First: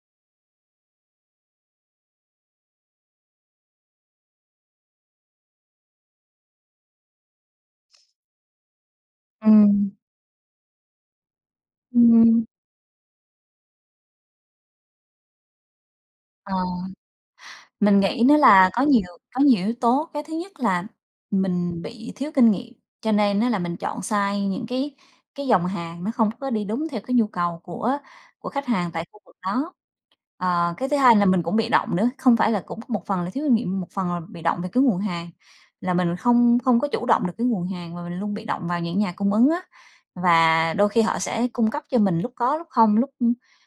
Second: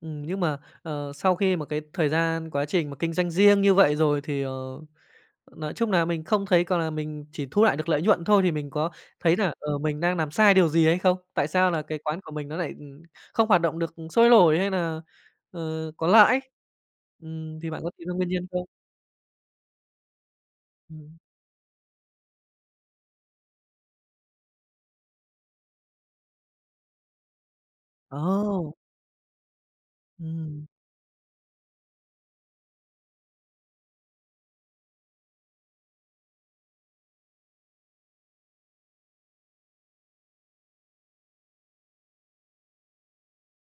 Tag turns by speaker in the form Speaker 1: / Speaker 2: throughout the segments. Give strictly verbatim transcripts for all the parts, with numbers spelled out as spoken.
Speaker 1: Ừm, nhưng mà, à, sau khi mà cái thời gian quá trình mà kinh doanh riêng như vậy rồi thì, ờ, nói chung nà mình không thấy có là mình chỉ thu lại được nợi nhuận thôi thì mình có thấy nà, ờ,
Speaker 2: Ừm.
Speaker 1: mình đang nàm sai điều gì hay không? Tại sao nà cái quán của
Speaker 2: Ừm.
Speaker 1: mình nó nại không hoạt động được sôi nổi hay nà, à, có lãi,
Speaker 2: Ờ,
Speaker 1: ừm, thì bạn có
Speaker 2: mình
Speaker 1: tìm ra
Speaker 2: nghĩ
Speaker 1: nguyên
Speaker 2: nữa
Speaker 1: nhân không?
Speaker 2: là có nhiều có nhiều yếu tố, cái thứ nhất là
Speaker 1: Ừm.
Speaker 2: mình bị thiếu kinh nghiệm cho nên á là mình chọn sai những cái cái dòng hàng nó không có đi đúng theo cái nhu cầu của của khách
Speaker 1: Ồ!
Speaker 2: hàng tại khu vực đó.
Speaker 1: Ừm.
Speaker 2: Ờ, cái thứ hai là mình cũng bị động nữa, không phải là cũng một phần là thiếu kinh nghiệm một phần là bị động về cái nguồn hàng, là mình không không có chủ động được cái nguồn hàng mà mình luôn bị động vào những nhà cung ứng á và đôi khi họ sẽ cung cấp cho mình, lúc có lúc không, lúc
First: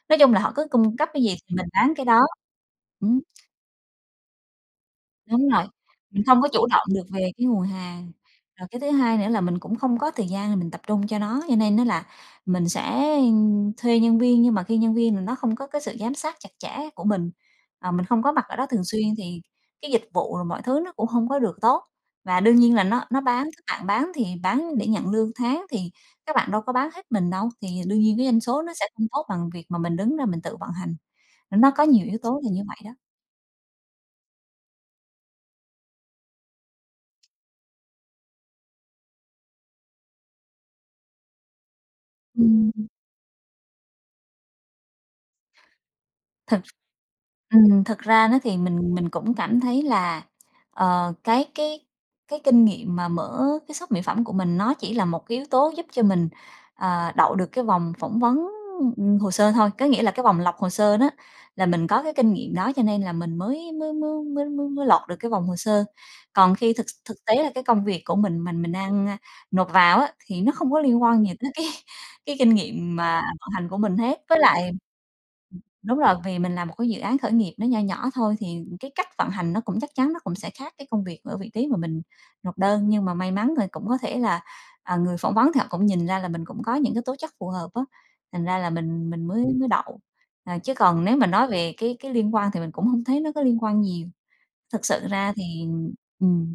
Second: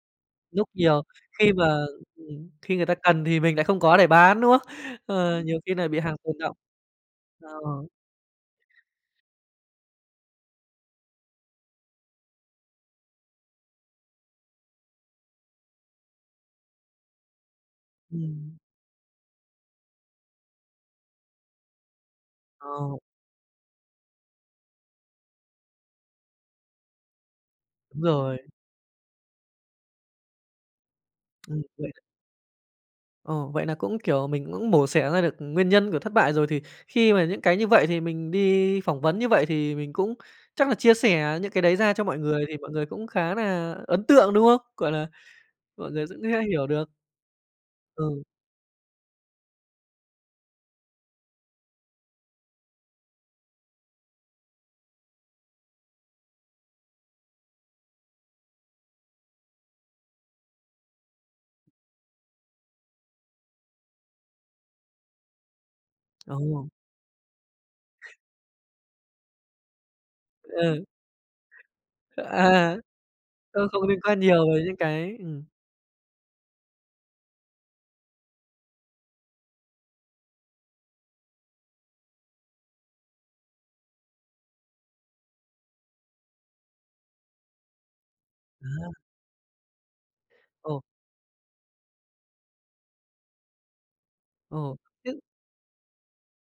Speaker 2: nói chung là họ cứ
Speaker 1: Lúc
Speaker 2: cung
Speaker 1: nhiều
Speaker 2: cấp cái gì
Speaker 1: khi
Speaker 2: thì mình
Speaker 1: mà
Speaker 2: bán cái đó.
Speaker 1: ừm, khi người ta
Speaker 2: Ừm.
Speaker 1: cần thì mình lại không có để bán đúng không? À,
Speaker 2: Đúng
Speaker 1: nhiều
Speaker 2: rồi,
Speaker 1: khi nà bị hàng
Speaker 2: mình
Speaker 1: tồn
Speaker 2: không có
Speaker 1: đọng.
Speaker 2: chủ động được về cái
Speaker 1: Ờ.
Speaker 2: nguồn hàng, rồi cái thứ hai nữa là mình cũng không có thời gian mình tập trung cho nó, cho nên á là mình sẽ thuê nhân viên nhưng mà khi nhân viên nó không có cái sự giám sát chặt chẽ của mình, mình không có mặt ở
Speaker 1: Ừm.
Speaker 2: đó thường xuyên thì cái dịch vụ rồi mọi thứ nó cũng không có được tốt. Và đương nhiên là
Speaker 1: Ờ.
Speaker 2: nó nó bán các bạn bán thì bán để nhận lương tháng thì các bạn đâu có bán hết mình đâu, thì đương
Speaker 1: Đúng
Speaker 2: nhiên cái
Speaker 1: rồi.
Speaker 2: doanh số nó sẽ không tốt bằng việc mà mình đứng ra mình tự vận hành.
Speaker 1: Ừm,
Speaker 2: Nó có
Speaker 1: vậy
Speaker 2: nhiều yếu tố là như vậy đó.
Speaker 1: Ồ, vậy nà cũng, kiểu, mình cũng mổ xẻ ra được nguyên nhân của thất bại rồi, thì khi mà những cái như vậy thì mình đi phỏng vấn như vậy thì mình cũng chắc nà chia sẻ những cái đấy ra cho mọi người, thì
Speaker 2: Ừm.
Speaker 1: mọi người cũng khá nà ấn tượng, đúng không? Gọi là, mọi người cũng sẽ
Speaker 2: Thực
Speaker 1: hiểu được.
Speaker 2: ừm, thực
Speaker 1: Ừ.
Speaker 2: ra á thì mình mình cũng cảm thấy là, ờ, cái cái cái kinh nghiệm mà mở cái shop mỹ phẩm của mình nó chỉ là một cái yếu tố giúp cho mình, ờ, đậu được cái vòng phỏng vấn, ừm, hồ sơ thôi. Có nghĩa là cái vòng lọc hồ sơ đó là mình có cái kinh nghiệm đó cho nên là mình mới mới mới mới mới mới lọt được cái vòng hồ sơ. Còn
Speaker 1: Ừ.
Speaker 2: khi thực thực tế là cái công việc của mình mà mình đang nộp vào á thì nó không có
Speaker 1: Ừ.
Speaker 2: liên quan gì tới cái cái kinh
Speaker 1: À,
Speaker 2: nghiệm mà vận
Speaker 1: tôi
Speaker 2: hành của
Speaker 1: không
Speaker 2: mình
Speaker 1: niên quan
Speaker 2: hết, với
Speaker 1: nhiều với
Speaker 2: lại
Speaker 1: những
Speaker 2: ừm,
Speaker 1: cái ừm.
Speaker 2: đúng rồi, vì mình làm một cái dự án khởi nghiệp nó nho nhỏ thôi thì cái cách vận hành nó cũng chắc chắn nó cũng sẽ khác cái công việc ở vị trí mà mình nộp đơn. Nhưng mà may mắn thì cũng có thể là, à, người phỏng vấn thì họ cũng nhìn ra là mình cũng có những cái tố chất phù hợp á, thành ra là
Speaker 1: À.
Speaker 2: mình mình mới mới đậu. Ờ, chứ
Speaker 1: Ồ.
Speaker 2: còn nếu mà nói về cái cái liên quan thì mình cũng không thấy nó có liên quan nhiều.
Speaker 1: Ồ,
Speaker 2: Thực sự
Speaker 1: thế
Speaker 2: ra thì ừm.